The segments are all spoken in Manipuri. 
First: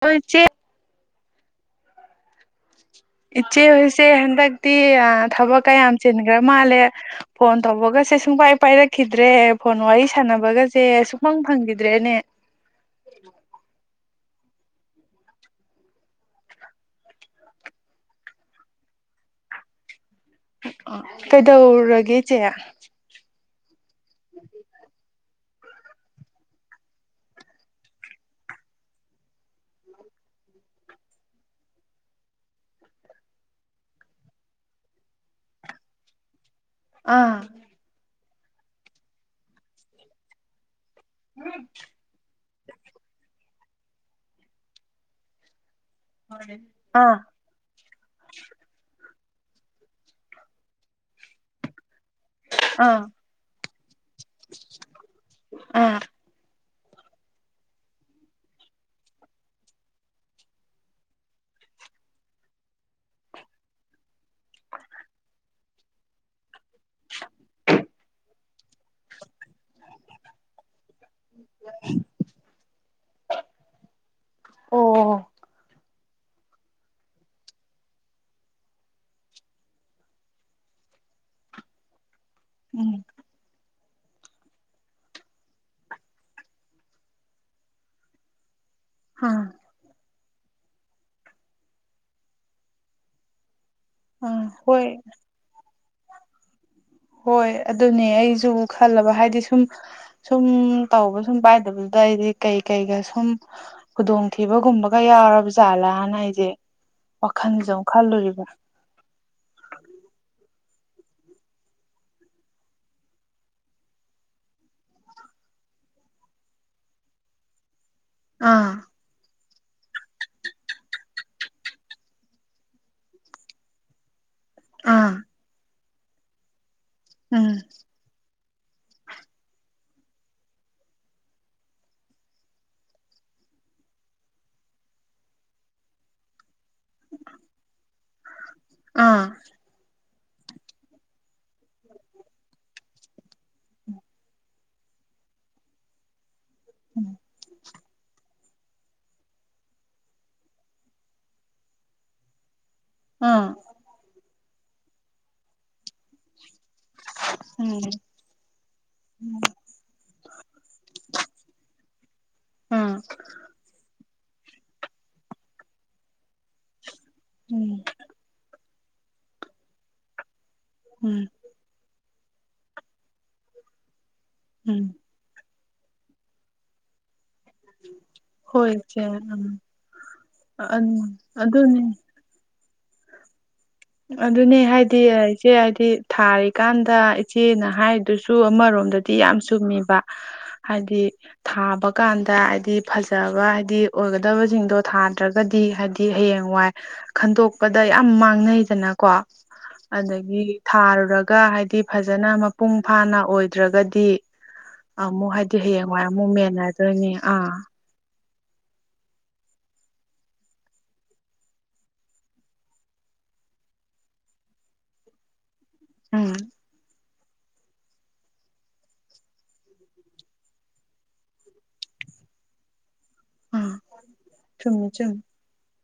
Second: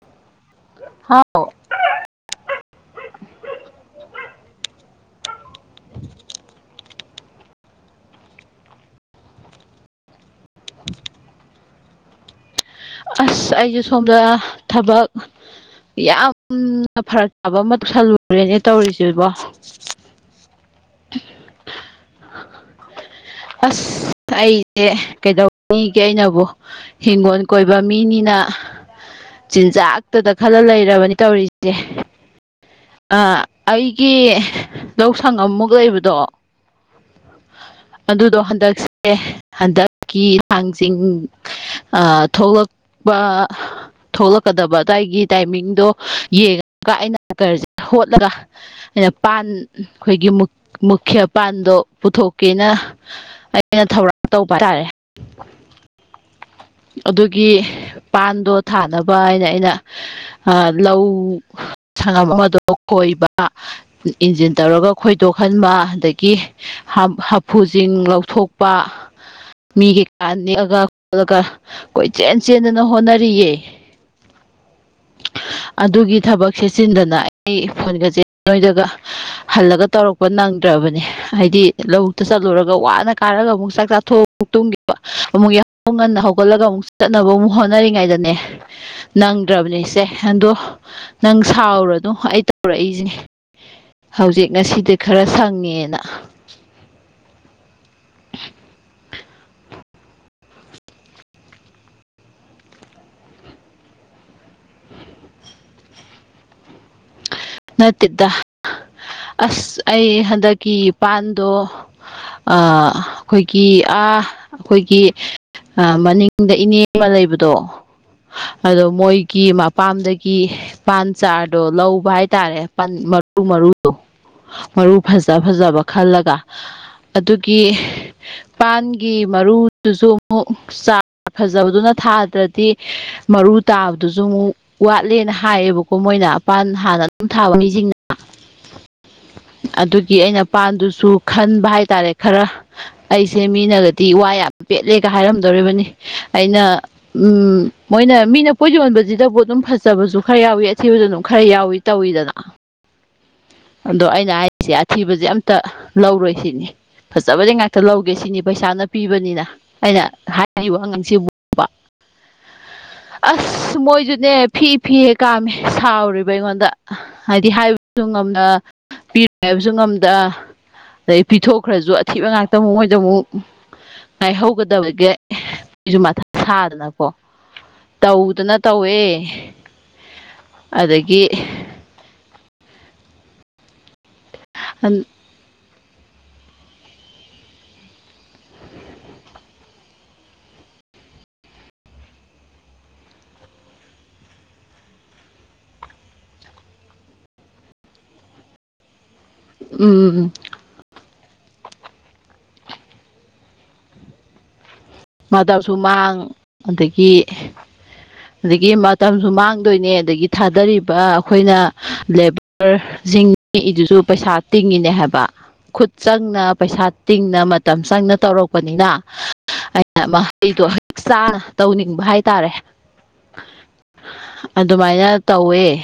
ꯑꯣꯏ ꯆꯦ ꯍꯥꯎ ꯏꯆꯦ ꯍꯣꯏꯁꯦ ꯍꯟꯗꯛꯇꯤ ꯊꯕꯛ ꯀꯌꯥꯝ ꯆꯤꯟꯈ꯭ꯔ ꯃꯥꯜꯂꯦ ꯐꯣꯟ ꯇꯧꯕꯒꯁꯦ ꯁꯨꯡꯄꯥꯏ ꯄꯥꯏꯔꯛꯈꯤꯗ꯭ꯔꯦ ꯐꯣꯟ ꯋꯥꯔꯤ ꯁꯥꯟꯅꯕꯒꯁꯦ ꯁꯨꯛꯃꯪ ꯐꯪꯈꯤꯗ꯭ꯔꯦꯅꯦ ꯑ ꯑꯩꯁꯦ ꯁꯣꯝꯗ ꯊꯕꯛ ꯌꯥꯝꯅ ꯐꯔꯛ ꯆꯥꯕ ꯑꯃ ꯇꯧꯁꯜꯂꯨꯔꯦꯅꯦ ꯇꯧꯔꯤꯁꯤꯕꯣ ꯑ ꯀꯩꯗꯧꯔꯒꯦ ꯏꯆꯦ ꯑꯁ ꯑꯩꯁꯦ ꯀꯩꯗꯧꯅꯤꯒꯦ ꯑꯩꯅꯕꯨ ꯍꯤꯡꯒꯣꯜ ꯀꯣꯏꯕꯥ ꯃꯤꯅꯤꯅ ꯆꯤꯟꯖꯥꯛꯇꯥꯗ ꯈꯂ ꯂꯩꯔꯕꯅꯤ ꯇꯧꯔꯤꯁꯦ ꯑ ꯑꯩꯒꯤ ꯂꯧ ꯁꯥꯉꯝ ꯃꯨꯛ ꯂꯩꯕꯗꯣ ꯑꯥ ꯑꯗꯨꯗꯣ ꯍꯟꯗꯛꯁꯦ ꯍꯟꯗꯛꯀꯤ ꯊꯥꯡꯖꯤꯡ ꯊꯣꯛꯂꯛꯄ ꯊꯣꯛꯂꯛꯀꯗꯕ ꯑꯗꯨꯋꯥꯏꯒꯤ ꯇꯥꯏꯃꯤꯡꯗꯣ ꯑꯥ ꯌꯦꯡꯉꯒꯥ [unintelligible] ꯍꯣꯠꯂꯒ ꯑꯩꯅ ꯄꯥꯟ ꯑꯩꯈꯣꯏꯒꯤ ꯃꯨꯈꯤꯌꯥ ꯄꯥꯟꯗꯣ ꯄꯨꯊꯣꯛ ꯀꯦꯅ ꯑꯥ ꯑꯩꯅ ꯊꯧꯔꯥꯡ ꯇꯧꯕ ꯍꯥꯏꯇꯥꯔꯦ ꯑꯥ ꯑꯗꯨꯒꯤ ꯄꯥꯟꯗꯣ ꯊꯥꯅꯕ ꯍꯥꯏꯅ ꯑꯩꯅ ꯂꯧ ꯁꯪꯉꯝ ꯑꯃꯗꯣ ꯈꯣꯏꯕ ꯏꯟꯖꯤꯟ ꯇꯧꯔꯒ ꯈꯣꯏꯗꯣꯛꯍꯟꯕ ꯑꯗꯒꯤ ꯍꯥꯐꯨꯁꯤꯡ ꯂꯧꯊꯣꯛꯄ ꯃꯤꯒꯤ ꯀꯥ ꯅꯦꯛꯑꯒ ꯑꯗꯨꯒꯥ ꯀꯣꯏꯆꯦꯟ ꯆꯦꯟꯗꯅ ꯍꯣꯠꯅꯔꯤꯌꯦ ꯑꯣ ꯑꯗꯨꯒꯤ ꯊꯕꯛ ꯁꯦꯠꯆꯤꯟꯗꯅ ꯑꯩ [unintelligible] ꯍꯜꯂꯒ ꯇꯧꯔꯛꯄ ꯅꯪꯗ꯭ꯔꯕꯅꯦ ꯍꯥꯏꯗꯤ ꯂꯧꯕꯨꯛꯇ ꯆꯠꯂꯨꯔꯒ ꯎꯝ ꯋꯥꯅ ꯀꯥꯔꯒ ꯑꯃꯨꯛ ꯆꯥꯛ ꯆꯥꯊꯣꯛ ꯑꯒ ꯇꯨꯝꯒꯤꯕꯥ ꯑꯃꯨꯛ ꯌꯥꯍꯧ ꯉꯟꯅ ꯍꯧ ꯍꯧꯒꯠꯂꯒ ꯑꯃꯨꯛ ꯆꯠꯅꯕ ꯑꯃꯨꯛ ꯍꯣꯠꯅꯔꯤꯉꯩꯗꯅꯦ ꯑꯥ ꯅꯪꯗ꯭ꯔꯕꯅꯦ ꯏꯆꯦ ꯑꯗꯣ ꯅꯪ ꯁꯥꯎꯔꯅꯣ ꯑꯩ ꯇꯧꯔꯛꯏꯁꯤꯅꯦ ꯑꯥ ꯍꯧꯖꯤꯛ ꯍꯣꯏ ꯉꯁꯤꯗꯤ ꯈꯔ ꯁꯪꯉꯦꯅ ꯍꯣꯏ ꯑꯗꯨꯅꯦ ꯑꯩꯁꯨ ꯈꯜꯂꯕ ꯍꯥꯏꯗꯤ ꯁꯨꯝ ꯁꯨꯝ ꯇꯧꯕ ꯁꯨꯝ ꯄꯥꯏꯗꯕꯗꯨꯗ ꯑꯩꯗꯤ ꯀꯩ ꯀꯩꯒ ꯁꯨꯝ ꯈꯨꯗꯣꯡꯊꯤꯕꯒꯨꯝꯕꯒ ꯌꯥꯎꯔꯕ ꯖꯥꯠꯂꯥꯅ ꯑꯩꯁꯦ ꯋꯥꯈꯟꯁ ꯑꯃꯨꯛ ꯅꯠꯇꯦꯗ ꯈꯜꯂꯨꯔꯤꯕ ꯑꯁ ꯑꯩ ꯍꯟꯗꯛꯀꯤ ꯏ ꯄꯥꯟꯗꯣ ꯑꯩꯈꯣꯏꯒꯤ ꯑꯥ ꯑꯩꯈꯣꯏꯒꯤ ꯃꯅꯤꯡꯗ ꯏꯅꯦ ꯑꯃ ꯂꯩꯕꯗꯣ ꯑꯥ ꯑꯗꯣ ꯃꯣꯏꯒꯤ ꯃꯄꯥꯝꯗꯒꯤ ꯄꯥꯟ ꯆꯥꯗꯣ ꯂꯧ ꯇꯧꯕ ꯍꯥꯏꯇꯥꯔꯦ ꯃꯔꯨ ꯃꯔꯨꯗꯣ ꯃꯔꯨ ꯑꯥ ꯐꯖ ꯐꯖꯕ ꯈꯜꯂꯒ ꯎꯝ ꯑꯗꯨꯒꯤ ꯄꯥꯟꯒꯤ ꯃꯔꯨꯗꯨꯁꯨ ꯑꯃꯨꯛ ꯆꯥ ꯐꯖꯕꯗꯨꯅ ꯊꯥꯗ꯭ꯔꯗꯤ ꯃꯔꯨ ꯇꯥꯕꯗꯨꯁꯨ ꯑꯃꯨꯛ ꯋꯥꯠꯂꯦꯅ ꯍꯥꯏꯌꯦꯕꯀꯣ ꯃꯣꯏꯅ ꯄꯥꯟ ꯍꯥꯟꯅ ꯗꯨꯝ ꯊꯥꯕ ꯃꯤꯁꯤꯡꯅ ꯑꯥ ꯑꯗꯨꯒꯤ ꯑꯩꯅ ꯄꯥꯟꯗꯨꯁꯨ ꯈꯟꯕ ꯍꯥꯏꯇꯥꯔꯦ ꯈꯔ ꯑꯩꯁꯦ ꯃꯤꯅꯒꯗꯤ ꯋꯥ ꯌꯥꯝ ꯄꯦꯠꯂꯦꯒ ꯍꯥꯏꯔꯝꯗꯣꯔꯤꯕꯅꯤ ꯑꯩꯅ ꯎꯝ ꯃꯣꯏꯅ ꯃꯤꯅ ꯄꯣꯠ ꯌꯣꯟꯕꯁꯤꯗꯕꯨ ꯑꯗꯨꯝ ꯐꯖꯕꯁꯨ ꯈꯔ ꯌꯥꯎꯏꯤ ꯑꯊꯤꯕꯗ ꯑꯗꯨꯝ ꯈꯔ ꯌꯥꯎꯏ ꯇꯧꯋꯤꯗꯅ ꯑꯥ ꯑꯗꯣ ꯑꯩꯅ ꯍꯥꯏꯔꯤꯁꯦ ꯑꯊꯤꯕꯁꯦ ꯑꯝꯇ ꯂꯧꯔꯣꯏ ꯁꯤꯅꯤ ꯐꯖꯕꯗꯤ ꯉꯥꯛꯇ ꯎꯝ ꯂꯧꯒꯦ ꯁꯤꯅꯤ ꯄꯩꯁꯥꯅ ꯄꯤꯕꯅꯤꯅ ꯑꯩꯅ ꯍꯥꯏꯔꯤꯕ ꯑꯉꯥꯡꯁꯤꯕꯨ ꯑꯥ ꯑꯁ ꯃꯣꯏꯁꯨꯅꯦ ꯐꯤ ꯐꯤ ꯀꯥꯝꯃꯦ ꯁꯥꯎꯔꯤꯕ ꯑꯩꯉꯣꯟꯗ ꯍꯥꯏꯗꯤ ꯍꯥꯏ ꯎꯝ ꯄꯤꯔꯣꯏ ꯍꯥꯏꯕꯁꯨ ꯉꯝꯗ꯭ꯔ ꯑꯗꯩ ꯎꯝ ꯄꯤꯊꯣꯛꯈ꯭ꯔꯁꯨ ꯊꯤꯕ ꯉꯥꯛꯇ ꯑꯃꯨꯛ ꯃꯣꯏꯗ ꯑꯃꯨꯛ ꯎꯝ ꯉꯥꯏꯍꯧꯒꯗꯕꯒꯤ ꯃꯤꯁꯨ ꯃꯊꯥ ꯁꯥꯗꯅ ꯀꯣ ꯇꯧꯗꯅ ꯇꯧꯋꯦ ꯑ ꯑꯗꯒꯤ ꯑꯗꯨꯗꯅꯦ ꯑꯗꯨꯅꯦ ꯍꯥꯏꯗꯤ ꯏꯆꯦ ꯍꯥꯏꯗꯤ ꯊꯥꯔꯤꯀꯥꯟꯗ ꯏꯆꯦꯅ ꯍꯥꯏꯔꯤꯗꯨꯁꯨ ꯑꯃꯔꯣꯝꯗꯗꯤ ꯌꯥꯝ ꯆꯨꯝꯃꯤꯕ ꯍꯥꯏꯗꯤ ꯊꯥꯕ ꯀꯥꯟꯗ ꯍꯥꯏꯗꯤ ꯐꯖꯕ ꯍꯥꯏꯗꯤ ꯑꯣꯏꯒꯗꯕꯁꯤꯡꯗꯣ ꯊꯥꯗ꯭ꯔꯒꯗꯤ ꯍꯥꯏꯗꯤ ꯍꯌꯦꯡꯋꯥꯏ ꯈꯟꯇꯣꯛꯄꯗ ꯌꯥꯝ ꯃꯥꯡꯅꯩꯗꯅꯀꯣ ꯎꯝ ꯑꯗꯒꯤ ꯊꯥꯔꯨꯔꯒ ꯍꯥꯏꯗꯤ ꯐꯖꯅ ꯃꯄꯨꯡ ꯐꯥꯅ ꯑꯣꯏꯗ꯭ꯔꯒꯗꯤ ꯑꯃꯨꯛ ꯍꯥꯏꯗꯤ ꯃꯇꯝꯁꯨ ꯍꯌꯦꯡꯋꯥꯏ ꯑꯃꯨꯛ ꯃꯦꯟꯅꯗꯣꯏꯅꯦ ꯑꯥ ꯎ ꯑꯗꯒꯤ ꯃꯇꯝꯁꯨ ꯃꯥꯡꯗꯣꯏꯅꯦ ꯑꯗꯒꯤ ꯊꯥꯗꯔꯤꯕ ꯑꯩꯈꯣꯏꯅ ꯂꯦꯕꯔ ꯤꯡ ꯏꯗꯨꯁꯨ ꯄꯩꯁꯥ ꯇꯤꯡꯉꯤꯅꯦ ꯍꯥꯏꯕ ꯈꯨꯠ ꯎꯝ ꯆꯪꯅ ꯄꯩꯁꯥ ꯇꯤꯡꯅ ꯃꯇꯝ ꯆꯪꯅ ꯇꯧꯔꯛꯄꯅꯤꯅ ꯃꯍꯩꯗꯣ ꯍꯛ ꯆꯥꯅ ꯇꯧꯅꯤꯡꯕ ꯍꯥꯏꯇꯥꯔꯦ ꯎꯝ ꯆꯨꯝꯃꯤ ꯑꯗꯨꯃꯥꯏꯅ ꯆꯨꯝꯃꯤ ꯇꯧꯋꯦ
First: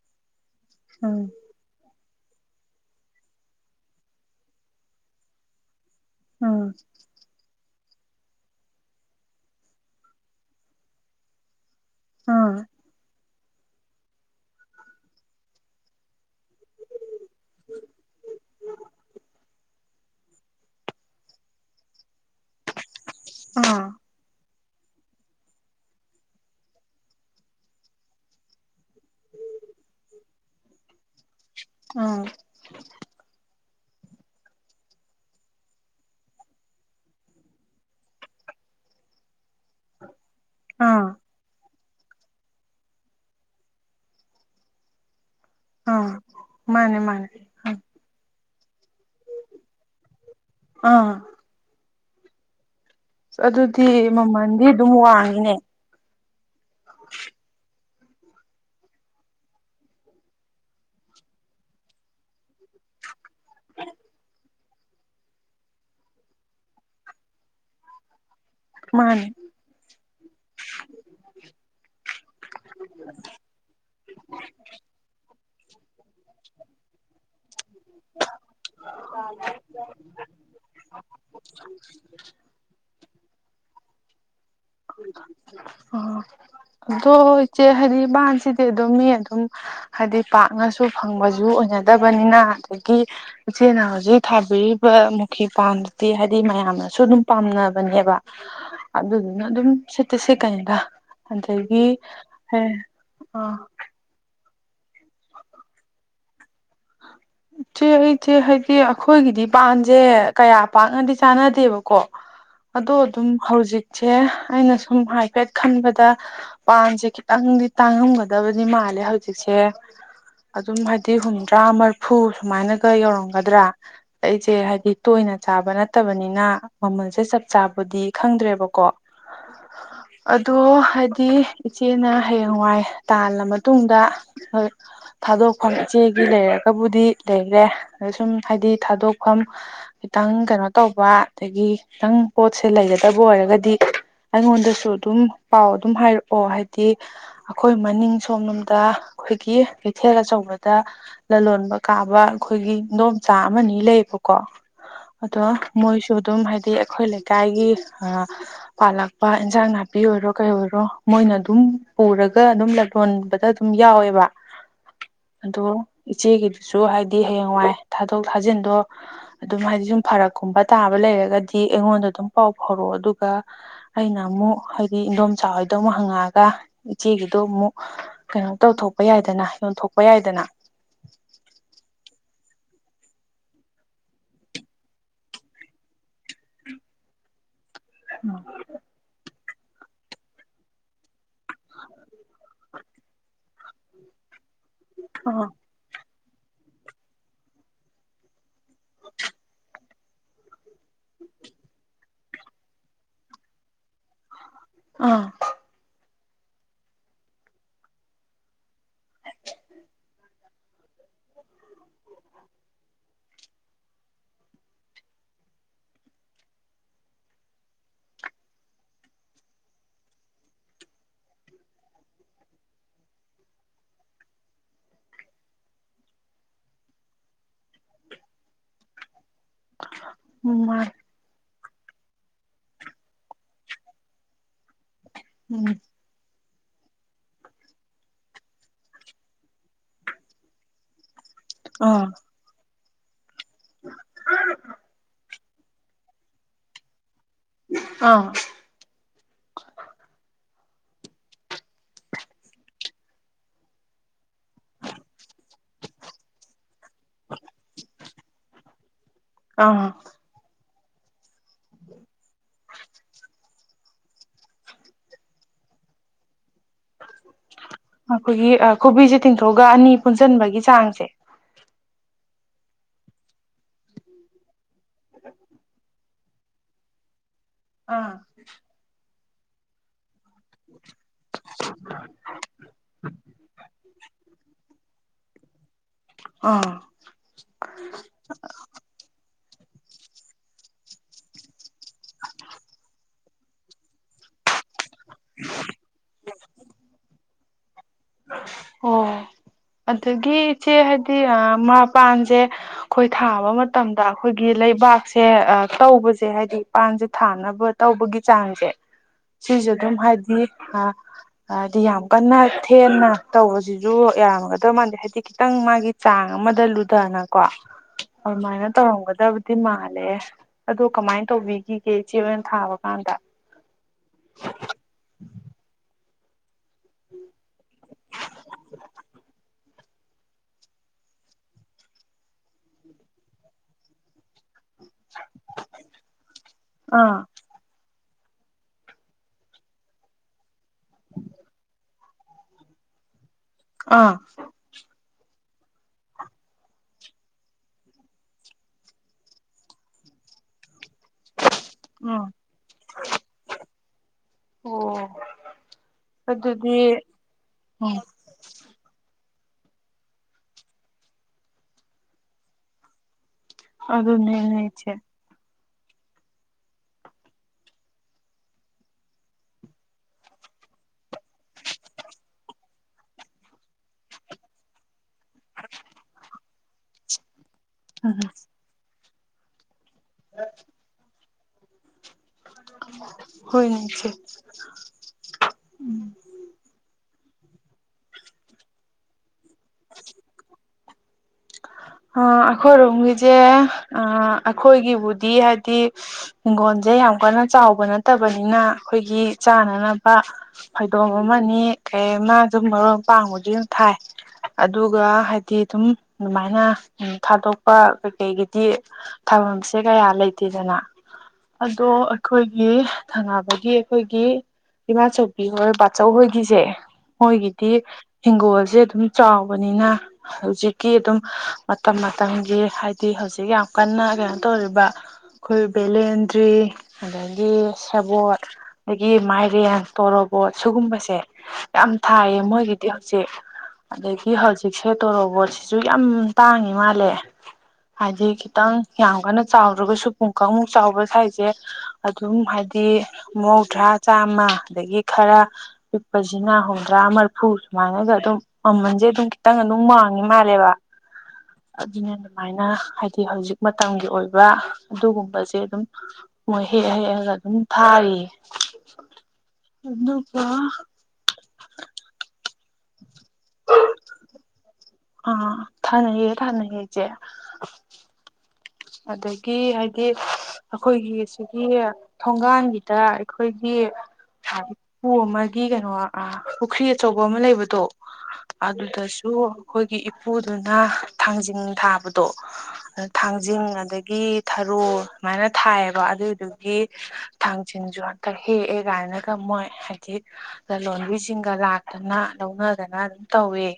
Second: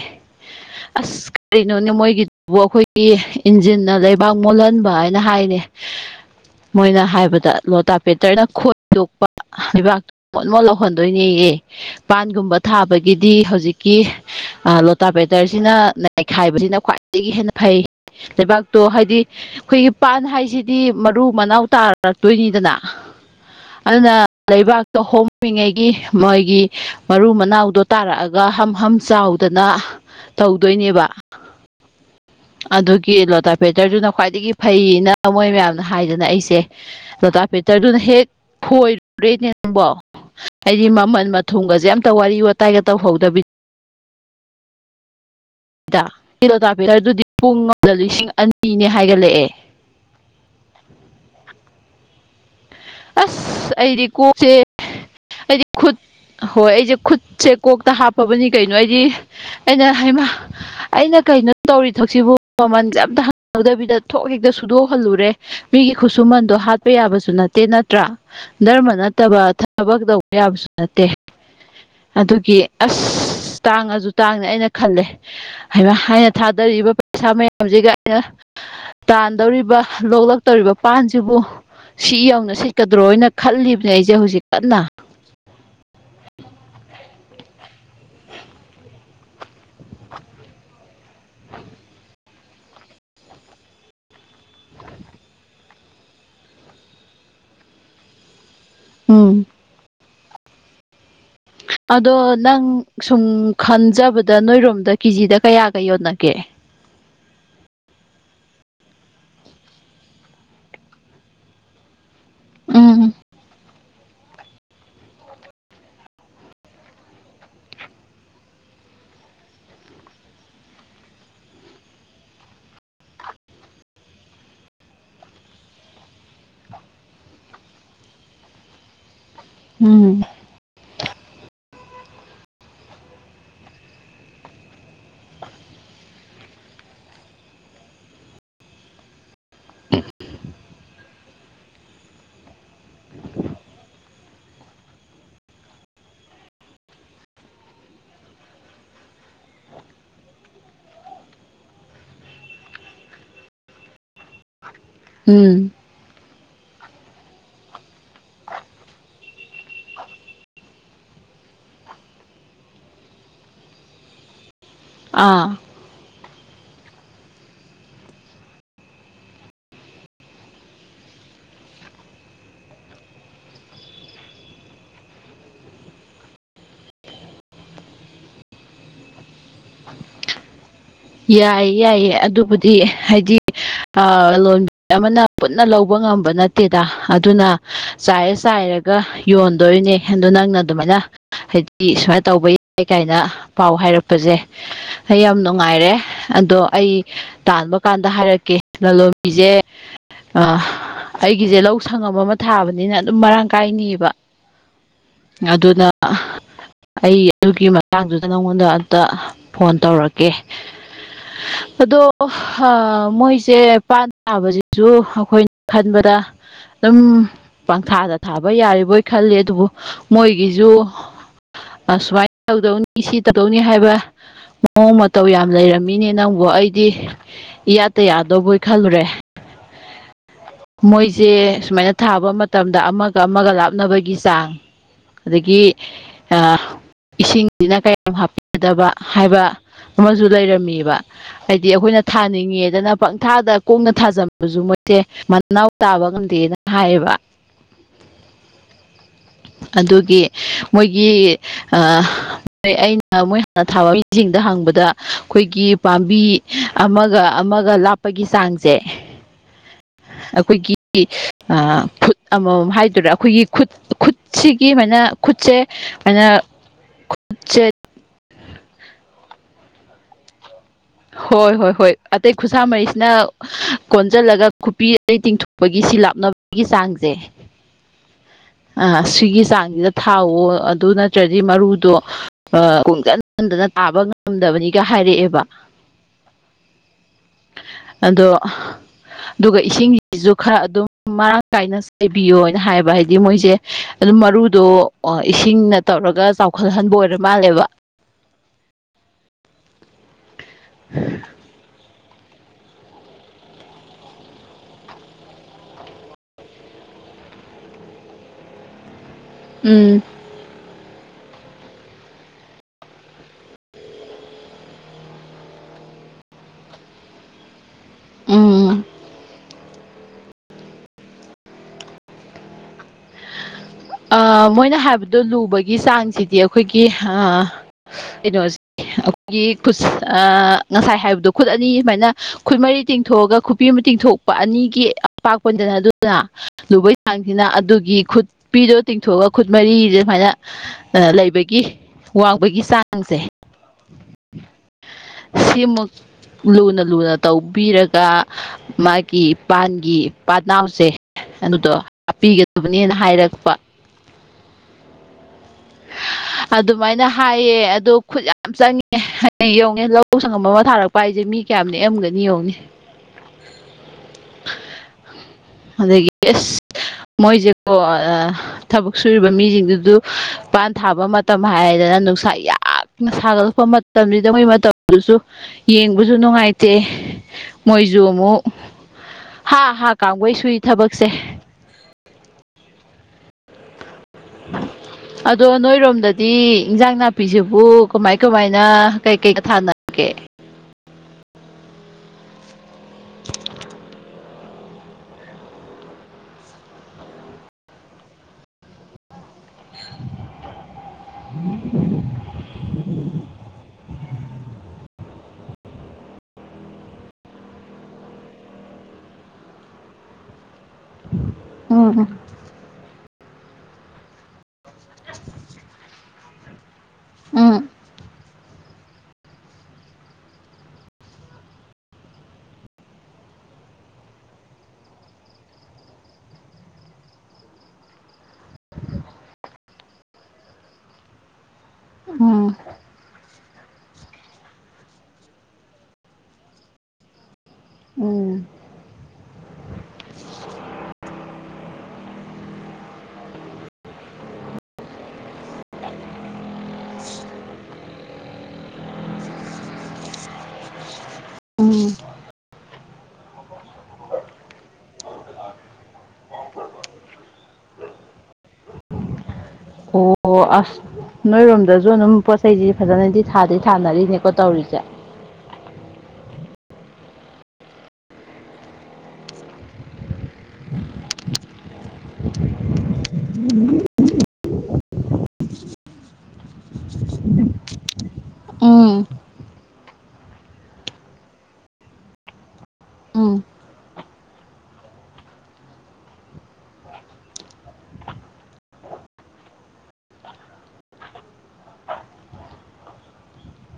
ꯎꯝ ꯑꯁ ꯀꯔꯤꯅꯣꯅꯦ ꯃꯣꯏꯒꯤꯗꯨꯕꯨ ꯑꯩꯈꯣꯏꯒꯤ ꯏꯟꯖꯤꯟꯅ ꯂꯩꯕꯥꯛ ꯃꯣꯜꯍꯟꯕ ꯍꯥꯏꯅ ꯍꯥꯏꯅꯦ ꯃꯣꯏꯅ ꯍꯥꯏꯕꯗ ꯂꯣꯇꯥ ꯄꯦꯇꯔꯅ ꯣꯛꯄ ꯂꯩꯕꯥꯛꯇ ꯃꯠ ꯃꯣꯠ ꯂꯧꯍꯟꯗꯣꯏꯅꯦꯌꯦ ꯄꯥꯟꯒꯨꯝꯕ ꯎꯝ ꯊꯥꯕꯒꯤ ꯗꯤ ꯍꯧꯖꯤꯛꯀꯤ ꯂꯣꯇꯥ ꯄꯦꯇꯔꯁꯤꯅ ꯅꯏꯈꯥꯏꯕꯁꯤꯅ ꯈ꯭ꯋꯥꯏꯗꯒꯤ ꯍꯦꯟꯅ ꯐꯩ ꯂꯩꯕꯥꯛꯇꯣ ꯍꯥꯏꯗꯤ ꯑꯩꯈꯣꯏꯒꯤ ꯄꯥꯟ ꯍꯥꯏꯁꯤꯗꯤ ꯃꯔꯨ ꯃꯅꯥꯎ ꯇꯥꯔꯛꯇꯣꯏꯅꯤꯗꯅ ꯑ ꯑꯗꯨꯅ ꯂꯩꯕꯥꯛꯇꯣ ꯍꯣꯡꯔꯤꯉꯩꯒꯤ ꯃꯣꯏꯒꯤ ꯃꯔꯨ ꯃꯅꯥꯎꯗꯣ ꯇꯥꯔꯛꯑꯒ ꯍꯝ ꯍꯝ ꯆꯥꯎꯗꯅ ꯇꯧꯗꯣꯏꯅꯦꯕ ꯑꯥ ꯑꯗꯨꯒꯤ ꯂꯣꯇꯥꯄꯦꯇꯔꯗꯨꯅ ꯈ꯭ꯋꯥꯏꯗꯒꯤ ꯐꯩꯅ ꯃꯣꯏ ꯃꯌꯥꯝꯅ ꯍꯥꯏꯗꯅ ꯑꯩꯁꯦ ꯂꯣꯇꯥꯄꯦꯇꯔꯗꯨꯅ ꯍꯦꯛ ꯐꯣꯏ ꯍꯥꯏꯗꯤ ꯑꯥ ꯃꯃꯜ ꯃꯊꯨꯝꯒꯁꯦ ꯑꯝꯇ ꯋꯥꯔꯤ ꯋꯥꯇꯥꯏꯒ ꯇꯧꯍꯧꯗꯕꯤ ꯗ ꯑꯥ ꯃꯥꯅꯦ ꯂꯣꯇꯥꯄꯦꯔꯗꯨꯗꯤ ꯃꯥꯅꯦ ꯄꯨꯡ ꯑꯥ ꯑꯃꯗ ꯂꯤꯁꯤꯡ ꯑꯅꯤꯅꯦ ꯍꯥꯏꯒꯠꯂꯛꯑꯦ ꯑꯥ ꯑꯁ ꯑꯗꯨꯗꯤ ꯑꯩꯗꯤ ꯀꯣꯛꯁꯦ ꯃꯃꯜꯗꯤ ꯑꯗꯨꯝ ꯋꯥꯡꯉꯤꯅꯦ ꯑꯩꯗꯤ ꯈꯨꯠ ꯍꯣꯏ ꯑꯩꯁꯦ ꯈꯨꯠꯁꯦ ꯀꯣꯛꯇ ꯍꯥꯞꯄꯕꯅꯤ ꯀꯩꯅꯣ ꯑꯩꯗꯤ ꯑꯩꯅ ꯍꯥꯏꯃ ꯑꯩꯅ ꯀꯩꯅꯣ ꯇꯧꯔꯤ ꯊꯛꯁꯤꯕꯨ ꯃꯃꯜꯁꯦ ꯑꯝꯇ ꯍ ꯧꯗꯕꯤꯗ ꯊꯣꯛ ꯍꯦꯛꯇ ꯁꯨꯗꯣꯛꯍꯜꯂꯨꯔꯦ ꯃꯤꯒꯤ ꯈꯨꯠꯁꯨꯃꯟꯗꯣ ꯍꯥꯠꯄ ꯌꯥꯕꯁꯨ ꯅꯠꯇꯦ ꯅꯠꯇ꯭ꯔꯥ ꯗꯔꯃ ꯃꯥꯅꯦ ꯅꯠꯇꯕ ꯊꯕꯛ ꯇꯧꯕ ꯌꯥꯕꯁꯨ ꯅꯠꯇꯦ ꯑꯗꯨꯒꯤ ꯑꯁ ꯇꯥꯡꯑꯁꯨ ꯇꯥꯡꯅꯦ ꯑꯩꯅ ꯈꯜꯂꯦ ꯍꯥꯏꯅ ꯊꯥꯗꯔꯤꯕ ꯄꯩꯁꯥ ꯃꯌꯥꯝꯁꯤꯒ ꯑꯩꯅ ꯇꯥꯟꯗꯧꯔꯤꯕ ꯂꯣꯛꯂꯛꯇꯧꯔꯤꯕ ꯄꯥꯟꯁꯤꯕꯨ ꯁꯤ ꯌꯧ ꯅ ꯁꯤꯠꯀꯗ꯭ꯔꯣ ꯅꯠꯇꯦ ꯈꯜꯂꯤꯕꯅꯦ ꯑꯩꯁꯦ ꯍꯧꯖꯤꯛ ꯀꯟꯅ ꯑꯣ ꯑꯗꯣ ꯏꯆꯦ ꯍꯥꯏꯗꯤ ꯕꯥꯥꯟꯁꯤꯗꯤ ꯑꯗꯨꯝ ꯃꯤ ꯑꯗꯨꯝ ꯍꯥꯏꯗꯤ ꯄꯥꯛꯅꯁꯨ ꯁꯨ ꯐꯪꯕꯁꯨ ꯑꯣꯏꯅꯗꯕꯅꯤꯅ ꯑꯗꯒꯤ ꯏꯆꯦꯅ ꯍꯧꯖꯤꯛ ꯊꯥꯕꯤꯔꯤꯕ ꯃꯨꯀꯤ ꯄꯥꯟꯗꯨꯗꯤ ꯍꯥꯏꯗꯤ ꯃꯌꯥꯝꯅꯁꯨ ꯑꯗꯨꯝ ꯄꯥꯝꯅꯕꯅꯦꯕ [unintelligible] ꯑꯗꯨꯗꯨꯅ ꯑꯗꯨꯝ ꯁꯤꯠꯇꯤ ꯁꯤꯠꯀꯅꯤꯗ ꯑꯗꯒꯤ ꯑꯗꯣ ꯅꯪ ꯑꯦ ꯁꯨꯝ ꯑꯥ ꯈꯟꯖꯕꯗ ꯑꯗ ꯅꯣꯏꯔꯣꯝꯗ ꯀꯦꯖꯤꯗ ꯀꯌꯥꯒ ꯌꯣꯟꯅꯒꯦ [unintelligible] ꯆꯦ ꯑꯩꯆꯦ ꯍꯥꯏꯗꯤ ꯑꯩꯈꯣꯏꯒꯤꯗꯤ ꯄꯥꯟꯁꯦ ꯀꯌꯥ ꯄꯥꯛꯅꯗꯤ ꯆꯥꯟꯅꯗꯦꯕꯀꯣ ꯑꯗꯣ ꯎꯝ ꯑꯗꯨꯝ ꯍꯧꯖꯤꯛꯁꯦ ꯑꯩꯅ ꯁꯨꯝ ꯍꯥꯏꯐꯦꯠ ꯈꯟꯕꯗ ꯄꯥꯟꯁꯦ ꯈꯤꯇꯪꯗꯤ ꯇꯥꯡꯉꯝꯒꯗꯕꯅꯤ ꯃꯥꯜꯂꯦ ꯍꯧꯖꯤꯛꯁꯦ ꯑꯗꯨꯝ ꯍꯥꯏꯗꯤ ꯍꯨꯝꯗ꯭ꯔꯥ ꯃꯔꯐꯨ ꯁꯨꯃꯥꯏꯅꯒ ꯌꯧꯔꯝꯒꯗ꯭ꯔꯥ ꯑꯩꯁꯦ ꯍꯥꯏꯗꯤ ꯇꯣꯏꯅ ꯆꯥꯕ ꯅꯠꯇꯕꯅꯤꯅ ꯃꯃꯜꯁꯦ ꯆꯞ ꯆꯥꯕꯗꯤ ꯈꯪꯗ꯭ꯔꯦꯕꯀꯣ [unintelligible] ꯑ ꯇꯣ ꯍꯥꯏꯗꯤ ꯏꯆꯦꯅ ꯍꯌꯦꯡꯋꯥꯏ ꯇꯥꯜꯂꯃꯇꯨꯡꯗ ꯊꯥꯗꯣꯛꯐꯝ ꯏꯆꯦꯒꯤ ꯂꯩꯔꯒꯕꯨꯗꯤ ꯂꯩꯔꯦ ꯑꯗꯁꯨꯝ ꯍꯥꯏꯕꯗꯤ ꯊꯥꯗꯣꯛꯐꯝ ꯈꯤꯇꯪ ꯀꯩꯅꯣ ꯇꯧꯕ ꯑꯗꯒꯤ ꯈꯤꯇꯪ ꯄꯣꯠꯁꯦ ꯂꯩꯒꯗꯕ ꯑꯣꯏꯔꯒꯗꯤ ꯑꯩꯉꯣꯟꯗꯁꯨ ꯑꯗꯨꯝ ꯄꯥꯎ ꯑꯗꯨꯝ ꯍꯥꯏꯔꯛꯑꯣ ꯍꯥꯏꯗꯤ ꯑꯩꯈꯣꯏ ꯃꯅꯤꯡ ꯁꯣꯝꯂꯣꯝꯗ ꯑꯩꯈꯣꯏꯒꯤ ꯀꯩꯊꯦꯜ ꯑꯆꯧꯕꯗ ꯂꯥꯂꯣꯟꯕ ꯀꯥꯕ ꯑꯩꯈꯣꯏꯒꯤ ꯏꯗꯣꯝꯆꯥ ꯑꯃꯅꯤ ꯂꯩꯕꯀꯣ ꯑꯗꯣ ꯎꯝ ꯃꯣꯏꯁꯨ ꯑꯗꯨꯝ ꯍꯥꯏꯗꯤ ꯑꯩꯈꯣꯏ ꯂꯩꯀꯥꯏꯒꯤ ꯑꯥ ꯄꯥꯜꯂꯛꯄ ꯏꯟꯖꯥꯡ ꯅꯥꯄꯤ ꯑꯣꯏꯔꯣ ꯀꯩ ꯑꯣꯏꯔꯣ ꯃꯣꯏꯅ ꯑꯗꯨꯝ ꯄꯨꯔꯒ ꯑꯗꯨꯝ ꯂꯥꯂꯣꯟꯕꯗ ꯑꯗꯨꯝ ꯌꯥꯎꯋꯦꯕ ꯑꯥ ꯑꯗꯣ ꯏꯆꯦꯒꯤꯗꯨꯁꯨ ꯍꯥꯏꯗꯤ ꯍꯌꯦꯡꯋꯥꯏ ꯊꯥꯗꯣꯛ ꯊꯥꯖꯤꯟꯗꯣ ꯑꯗꯨꯝ ꯍꯥꯏꯗꯤ ꯁꯨꯝ ꯐꯔꯛꯀꯨꯝꯕ ꯇꯥꯕ ꯂꯩꯔꯒꯗꯤ ꯑꯩꯉꯣꯟꯗ ꯑꯗꯨꯝ ꯄꯥꯎ ꯐꯥꯎꯔꯛꯑꯣ ꯑꯗꯨꯒ ꯑꯩꯅ ꯑꯃꯨꯛ ꯍꯥꯏꯗꯤ ꯏꯟꯗꯣꯝꯆꯥ ꯍꯣꯏꯗꯣ ꯑꯃꯨꯛ ꯍꯪꯉꯛꯑꯒ ꯏꯆꯦꯒꯤꯗꯣ ꯑꯃꯨꯛ ꯀꯩꯅꯣ ꯇꯧꯊꯣꯛꯄ ꯌꯥꯏꯗꯅ ꯌꯣꯟꯊꯣꯛꯄ ꯌꯥꯏꯗꯅ ꯌꯥꯏꯌꯦ ꯌꯥꯏꯌꯦ ꯑꯗꯨꯕꯨꯗꯤ ꯍꯥꯏꯗꯤ ꯑ ꯂꯣꯟꯕꯤ ꯑꯃꯅ ꯄꯨꯟꯅ ꯂꯧꯕ ꯉꯝꯕ ꯅꯠꯇꯦꯗ ꯑꯗꯨꯅ ꯆꯥꯏꯔ ꯆꯥꯏꯔꯒ ꯌꯣꯟꯗꯣꯏꯅꯦ ꯑꯗꯣ ꯅꯪꯅ ꯑꯗꯨꯃꯥꯏꯅ ꯍꯥꯏꯗꯤ ꯁꯨꯃꯥꯏꯅ ꯇꯧꯕ ꯌꯥꯏ ꯀꯥꯏꯅ ꯄꯥꯎ ꯍꯥꯏꯔꯛꯄꯁꯦ ꯑꯩ ꯌꯥꯝ ꯑꯥ ꯅꯨꯡꯉꯥꯏ ꯉꯥꯏꯔꯦ ꯑꯗꯣ ꯑꯩ ꯇꯥꯟꯕ ꯀꯥꯟꯗ ꯍꯥꯏꯔꯛꯀꯦ ꯂꯂꯣꯟꯕꯤꯖꯦ ꯑ ꯑꯩꯒꯤꯖꯦ ꯂꯧ ꯁꯪꯉꯝ ꯑꯃ ꯊꯥꯕꯅꯤꯅ ꯑꯗꯨꯝ ꯃꯔꯥꯡ ꯀꯥꯏꯅꯤꯕ ꯑꯥ ꯑꯗꯨꯅ ꯑꯩ ꯑꯗꯨꯒꯤ ꯃꯇꯥꯡꯗꯨꯗ ꯅꯪꯉꯣꯟꯗ ꯑꯝꯇ ꯐꯣꯟ ꯇꯧꯔꯛꯀꯦ ꯀꯦ ꯑꯗꯣ ꯑ ꯃꯣꯏꯁꯦ ꯄꯥꯟ ꯇꯥꯕꯁꯤꯁꯨ ꯑꯩꯈꯣꯏꯅ ꯈꯟꯕꯗ ꯑꯗꯨꯝ ꯄꯪꯊꯥꯗ ꯊꯥꯕ ꯌꯥꯔꯤꯕꯣꯏ ꯈꯜꯂꯤ ꯑꯗꯨꯕꯨ ꯃꯣꯏꯒꯤꯖꯨ ꯑ ꯁꯨꯃꯥꯏ ꯇꯧꯗꯧꯅꯤ ꯁꯤ ꯇꯧꯗꯧꯅꯤ ꯍꯥꯏꯕ ꯃꯑꯣꯡ ꯃꯇꯧ ꯌꯥꯝ ꯂꯩꯔꯝꯃꯤꯅꯦ ꯅꯪꯕꯨ ꯑꯩꯗꯤ ꯏꯌꯥꯗ ꯌꯥꯗꯧꯕꯣꯏ ꯈꯜꯂꯨꯔꯦ ꯃꯥ ꯃꯣꯏꯁꯦ ꯁꯨꯃꯥꯏꯅ ꯊꯥꯕ ꯃꯇꯝꯗ ꯑꯃꯒ ꯑꯃꯒ ꯂꯥꯞꯅꯕꯒꯤ ꯆꯥꯡ ꯎꯝ ꯑꯗꯒꯤ ꯏꯁꯤꯡꯖꯤꯅ ꯀꯌꯥꯝ ꯍꯥꯞꯄꯤꯒꯗꯕ ꯍꯥꯏꯕ ꯑꯃꯖꯨ ꯂꯩꯔꯝꯃꯦꯕ ꯍꯥꯏꯗꯤ ꯑꯩꯈꯣꯏꯅ ꯑꯥ ꯊꯥꯅꯤꯡꯉꯦꯗꯅ ꯄꯪꯊꯥꯗ ꯀꯨꯡꯅ ꯊꯥꯖꯟꯕꯁꯨ ꯃꯣꯏꯁꯦ ꯃꯅꯥꯎ ꯇꯥꯕ ꯉꯝꯗꯦꯅ ꯍꯥꯏꯌꯦꯕ ꯑꯥ [unintelligible] ꯑꯗꯨꯒꯤ ꯃꯣꯏꯒꯤ ꯑꯩꯅ ꯃꯣꯏ ꯍꯥꯟꯅ ꯊꯥꯕ ꯃꯤꯁꯤꯡ ꯑꯗ ꯍꯪꯕꯗ ꯑꯩꯈꯣꯏꯒꯤ ꯄꯥꯝꯕꯤ ꯑꯃꯒ ꯑꯃꯒ ꯂꯥꯞꯄꯒꯤ ꯆꯥꯡꯖꯦ ꯑꯥ ꯑꯩꯈꯣꯏꯒꯤ ꯑ ꯐꯨꯠ ꯑꯃꯃꯝ ꯍꯥꯏꯗꫭꯏꯔ ꯑꯩꯈꯣꯏꯒꯤ ꯈꯨꯠ ꯈꯨꯠꯁꯤꯒꯤ ꯃꯥꯥꯏꯅ ꯈꯨꯠꯁꯦ ꯃꯥꯏꯅ ꯆꯠ ꯑꯩꯈꯣꯏꯒꯤ ꯈꯨꯕꯤꯁꯦ ꯇꯤꯡꯊꯣꯛꯑꯒ ꯑꯅꯤ ꯄꯨꯟꯁꯟꯕꯒꯤ ꯆꯥꯡꯁꯦ ꯍꯣꯏ ꯍꯣꯏ ꯍꯣꯏ ꯑꯇꯩ ꯈꯨꯠꯁꯥ ꯃꯔꯤꯁꯤꯅ ꯀꯣꯟꯖꯜꯂꯒ ꯈꯨꯄꯤ ꯑꯇꯩ ꯇꯤꯡꯊꯣꯛꯄꯒꯤ ꯁꯤ ꯂꯥꯞꯅꯕꯒꯤ ꯆꯥꯡꯖꯦ ꯑꯥ ꯑ ꯁꯤꯒꯤ ꯆꯥꯡꯖꯤꯗ ꯊꯥꯎꯋꫭ ꯑꯗꯨ ꯅꯠꯇ꯭ꯔꯗꯤ ꯃꯔꯨꯗꯣ ꯑ ꯀꯨꯡꯖꯟ ꯃꯟꯗꯅ ꯊꯥꯕ ꯉꯝꯗꯕꯅꯤꯒ ꯍꯥꯏꯔꯛꯑꯦꯕ ꯑꯥ ꯑꯗꯣ ꯑꯗꯨꯒ ꯏꯁꯤꯡꯁꯤꯁꯨ ꯈꯔ ꯑꯗꯨꯝ ꯃꯔꯥꯡ ꯀꯥꯏꯅ ꯆꯥꯏꯕꯤꯌꯣꯅ ꯍꯥꯏꯕ ꯍꯥꯏ ꯍꯥꯏꯗꯤ ꯃꯣꯏꯁꯦ ꯑꯗꯨꯝ ꯃꯔꯨꯗꯣ ꯏꯁꯤꯡꯅ ꯇꯧꯔꯒ ꯆꯥꯎꯈꯠꯍꯟꯕ ꯑꯣꯏꯔ ꯃꯥꯜꯂꯦꯕ ꯑꯣ ꯑꯗꯒꯤ ꯏꯆꯦ ꯍꯥꯏꯗꯤ ꯃꯄꯥꯟꯖꯦ ꯑꯩꯈꯣꯏ ꯊꯥꯕ ꯃꯇꯝꯗ ꯑꯩꯈꯣꯏꯒꯤ ꯂꯩꯕꯥꯛꯁꯦ ꯇꯧꯕꯁꯦ ꯍꯥꯏꯗꯤ ꯄꯥꯟꯁꯦ ꯊꯥꯅꯕ ꯇꯧꯕꯒꯤ ꯆꯥꯡꯁꯦ [unintelligible] ꯁꯤꯁꯦ ꯑꯗꯨꯝ ꯍꯥꯏꯗꯤ ꯍꯥꯏꯗꯤ ꯌꯥꯝ ꯀꯟꯅ ꯊꯦꯅ ꯇꯧꯕꯁꯤꯁꯨ ꯌꯥꯔꯝꯃꯒꯗꯧ ꯃꯥꯥꯟꯗꯦ ꯍꯥꯏꯗꯤ ꯈꯤꯇꯪ ꯃꯥꯒꯤ ꯆꯥꯡ ꯑꯃꯗ ꯂꯨꯊꯅꯀꯣ ꯑꯗꯨꯃꯥꯏꯅ ꯎꯝ ꯇꯧꯔꯝꯒꯗꯕꯗꯤ ꯃꯥꯜꯂꯦ ꯑꯗꯣ ꯀꯃꯥꯏꯅ ꯇꯧꯕꯤꯈꯤꯒꯦ ꯏꯆꯦ ꯑꯣꯏꯅ ꯊꯥꯕ ꯀꯥꯟꯗ ꯑꯥ ꯃꯣꯏꯅ ꯍꯥꯏꯕꯗꯣ ꯂꯨꯕꯒꯤ ꯆꯥꯡꯁꯤꯗꯤ ꯑꯩꯈꯣꯏꯒꯤ ꯀꯩꯅꯣꯁꯦ ꯑꯩꯈꯣꯏꯒꯤ ꯉꯁꯥꯏ ꯍꯥꯏꯕꯗꯣ ꯈꯨꯠ ꯑꯅꯤ ꯁꯨꯃꯥꯏꯅ ꯈꯨꯠ ꯃꯔꯤ ꯇꯤꯡꯊꯣꯛꯑꯒ ꯅꯨꯄꯤ ꯑꯃ ꯇꯤꯡꯊꯣꯛꯄ ꯑꯅꯤꯒꯤ ꯑꯄꯥꯛꯄꯗꯅ ꯑꯗꯨꯅ ꯂꯨꯕꯩ ꯑꯥ ꯆꯥꯡꯁꯤꯅ ꯑꯗꯨꯒꯤ ꯈꯨꯠ ꯄꯤꯗꯣ ꯇꯤꯡꯊꯣꯛꯑꯒ ꯈꯨꯠ ꯃꯔꯤꯁꯦ ꯁꯨꯃꯥꯏꯅ ꯂꯩꯕꯒꯤ ꯋꯥꯡꯕꯒꯤ ꯆꯥꯡꯁꯦ ꯑꯥ ꯁꯤꯃꯨꯛ ꯂꯨꯅ ꯂꯨꯅ ꯇꯧꯕꯤꯔꯒ ꯃꯥꯒꯤ ꯄꯥꯟꯒꯤ ꯄꯅꯥꯎꯁꯦ ꯑꯗꯨꯗꯣ ꯎꯝ ꯍꯥꯞꯄꯤꯒꯗꯕꯅꯦꯅ ꯍꯥꯏꯔꯛꯄ ꯑꯣ ꯑꯗꯨꯗꯤ ꯑꯗꯨꯃꯥꯏꯅ ꯍꯥꯏꯌꯦ ꯎꯝ ꯑꯗꯣ ꯈꯨꯠ ꯌꯥꯝ ꯆꯪꯉꯦ ꯍꯌꯦꯡ ꯌꯦꯡꯉꯦ ꯂꯧ ꯁꯪꯉꯝ ꯑꯃ ꯊꯥꯔꯛꯄ ꯍꯥꯏꯁꯦ ꯃꯤ ꯀꯌꯥꯝ ꯅꯦꯛꯑꯝꯒꯅꯤ ꯌꯦꯡꯎꯅꯦ ꯑꯗꯨꯅ ꯏꯆꯦ ꯑꯗꯒꯤ ꯑꯁ ꯃꯣꯏꯖꯦ ꯀꯣ ꯊꯕꯛ ꯁꯨꯔꯤꯕ ꯃꯤꯁꯤꯡꯗꯨꯁꯨ ꯄꯥꯟ ꯊꯥꯕ ꯃꯇꯝ ꯍꯥꯏꯔꯦꯗꯅ ꯅꯨꯡꯁꯥ ꯌꯥꯝ ꯁꯥꯒꯠꯂꯛꯄ ꯃꯇꯝꯁꯤꯗ ꯑꯩꯈꯣꯏ ꯃꯇꯝ ꯑꯗꯨꯁꯨ ꯌꯦꯡꯕꯁꯨ ꯅꯨꯡꯉꯥꯏꯇꯦ ꯃꯣꯏꯁꯨ ꯎꯝ ꯑꯃꯨꯛ ꯍꯥꯥ ꯍꯥ ꯀꯥꯝꯒꯩ ꯁꯨꯏ ꯊꯕꯛꯁꯦ ꯍꯣꯏꯅꯦ ꯏꯆꯦ ꯑꯗꯣ ꯅꯣꯏꯔꯣꯝꯗꯗꯤ ꯏꯟꯖꯥꯡ ꯅꯥꯄꯤꯁꯤꯕꯨ ꯀꯃꯥꯏ ꯀꯃꯥꯏꯅ ꯀꯩ ꯀꯩꯒ ꯊꯥꯅꯒꯦ ꯑꯩꯈꯣꯏꯔꯣꯝꯒꯤꯁꯦ ꯑꯩꯈꯣꯏꯒꯤꯕꯨꯗꯤ ꯍꯥꯏꯗꯤ ꯍꯤꯡꯒꯣꯟꯁꯦ ꯌꯥꯝ ꯀꯟꯅ ꯆꯥꯎꯕ ꯅꯠꯇꯕꯅꯤꯅ ꯑꯩꯈꯣꯏꯒꯤ ꯆꯥꯅꯅꯕ ꯐꯩꯗꯣꯝ ꯑꯃꯅꯤ ꯀꯩ ꯑꯃ ꯑꯗꯨꯝ ꯃꯔꯣꯏ ꯃꯄꯥꯡꯗꯤ ꯑꯗꯨꯝ ꯊꯥꯏ ꯑꯗꯨꯒ ꯍꯥꯏꯗꯤ ꯑꯗꯨꯝ ꯑꯗꯨꯃꯥꯏꯅ ꯎꯝ ꯊꯥꯗꯣꯛꯄ ꯀꯩꯀꯩꯒꯤꯗꯤ ꯊꯥꯐꯝꯁꯦ ꯀꯌꯥ ꯂꯩꯇꯦꯗꯅ ꯑꯗꯣ ꯎꯝ ꯑꯩꯈꯣꯏꯒꯤ ꯊꯪꯅꯕꯒꯤ ꯑꯩꯈꯣꯏꯒꯤ ꯏꯃꯥꯆꯧꯕꯤ ꯍꯣꯏ ꯕꯥꯆꯧ ꯍꯣꯏꯒꯤꯁꯦ ꯎꯝ ꯃꯣꯏꯒꯤꯗꯤ ꯍꯤꯡꯒꯣꯜꯁꯦ ꯑꯗꯨꯝ ꯆꯥꯎꯕꯅꯤꯅ ꯍꯧꯖꯤꯛ ꯀꯤ ꯑꯗꯨꯝ ꯃꯇꯝ ꯃꯇꯝꯒꯤ ꯍꯥꯏꯗꯤ ꯍꯧꯖꯤꯛ ꯌꯥꯝ ꯀꯟꯅ ꯀꯩꯅꯣ ꯇꯧꯔꯤꯕ ꯑꯩꯈꯣꯏ ꯕꯦꯂꯦꯟꯗ꯭ꯔꯤ ꯑꯗꯒꯤ ꯁꯦꯕꯣꯠ ꯑꯗꯒꯤ ꯃꯥꯏꯔꯦꯟ ꯇꯣꯔꯣꯕꯣꯠ ꯁꯤꯒꯨꯝꯕꯁꯦ ꯌꯥꯝ ꯊꯥꯏꯌꯦ ꯎꯝ ꯃꯣꯏꯒꯤꯗꯤ ꯍꯧꯖꯤꯛ ꯑꯗꯒꯤ ꯍꯧꯖꯤꯛꯁꯦ ꯇꯣꯔꯣꯕꯣꯠ ꯁꯨ ꯌꯥꯝ ꯇꯥꯡꯉꯤ ꯃꯥꯜꯂꯦ ꯍꯥꯏꯗꯤ ꯎꯝ ꯈꯤꯇꯪ ꯌꯥꯝ ꯀꯟꯅ ꯆꯥꯎꯗ꯭ꯔꯒꯁꯨ ꯄꯨꯡꯀꯃꯨꯛ ꯆꯥꯎꯕ ꯁꯥꯏꯖꯦ ꯑꯗꯨꯝ ꯍꯥꯏꯗꯤ ꯃꯧꯗ꯭ꯔꯥ ꯆꯥꯝꯃ ꯑꯗꯒꯤ ꯈꯔ ꯄꯤꯛꯄꯁꯤꯅ ꯍꯨꯝꯗ꯭ꯔꯥ ꯃꯔꯐꯨ ꯁꯨꯃꯥꯏꯅꯒ ꯑꯗꯨꯝ ꯃꯃꯟꯁꯦ ꯑꯗꯨꯝ ꯈꯤꯇꯪ ꯑꯗꯨꯝ ꯋꯥꯡꯉꯤ ꯃꯥꯂꯦ ꯕ ꯎꯝ ꯑꯗꯨꯅ ꯑꯗꯨꯃꯥꯏꯅ ꯍꯥꯏ ꯍꯧꯖꯤꯛ ꯃꯇꯝꯒꯤ ꯑꯣꯏꯕ ꯑꯗꯨꯒꯨꯝꯕꯁꯦ ꯑꯗꯨꯝ ꯃꯣꯏ ꯍꯦꯛꯑ ꯍꯦꯛꯑꯒ ꯑꯗꯨꯝ ꯊꯥꯔꯤꯌꯦ ꯑꯣ ꯑꯣ ꯑꯗꯨꯒ ꯑꯁ ꯅꯣꯏꯔꯣꯝꯗꯁꯨ ꯑꯗꯨꯝ ꯄꯣꯠꯆꯩꯖꯤ ꯐꯖꯅꯗꯤ ꯊꯥꯗꯤ ꯊꯥꯅꯔꯤꯅꯦꯀꯣ ꯇꯧꯔꯤꯖꯦ ꯑ ꯊꯥꯅꯩꯌꯦ ꯊꯥꯅꯩꯌꯦ ꯆꯦ ꯑꯥꯗꯒꯤ ꯍꯥꯏꯗꯤ ꯑꯩꯈꯣꯏꯒꯤ ꯁꯤꯒꯤ ꯊꯣꯡꯒꯥꯟꯒꯤꯗ ꯑꯩꯈꯣꯏꯒꯤ ꯏꯄꯨ ꯑꯃꯒꯤ ꯀꯩꯅꯣ ꯑ ꯄꯨꯈ꯭ꯔꯤ ꯑꯆꯧꯕ ꯑꯃ ꯂꯩꯕꯗꯣ ꯎꯝ ꯑꯗꯨꯗꯁꯨ ꯑꯩꯈꯣꯏꯒꯤ ꯏꯄꯨꯗꯨꯅ ꯊꯥꯡꯖꯤꯡ ꯊꯥꯕꯗꯣ ꯎꯝ ꯊꯥꯡ ꯖꯤꯡ ꯑꯗꯒꯤ ꯊꯔꯣ ꯁꯨꯃꯥꯏꯅ ꯊꯥꯏꯌꯦꯕ ꯑꯗꯨꯗꯨꯒꯤ ꯊꯥꯡꯖꯤꯡꯖꯨ ꯍꯦꯛꯑꯦ ꯀꯥꯏꯅꯒ ꯃꯣꯏ ꯍꯥꯏꯗꯤ ꯂꯂꯣꯟꯕꯤꯁꯤꯡꯒ ꯂꯥꯛꯇꯅ ꯂꯧꯅꯗꯅ ꯇꯧꯋꯦ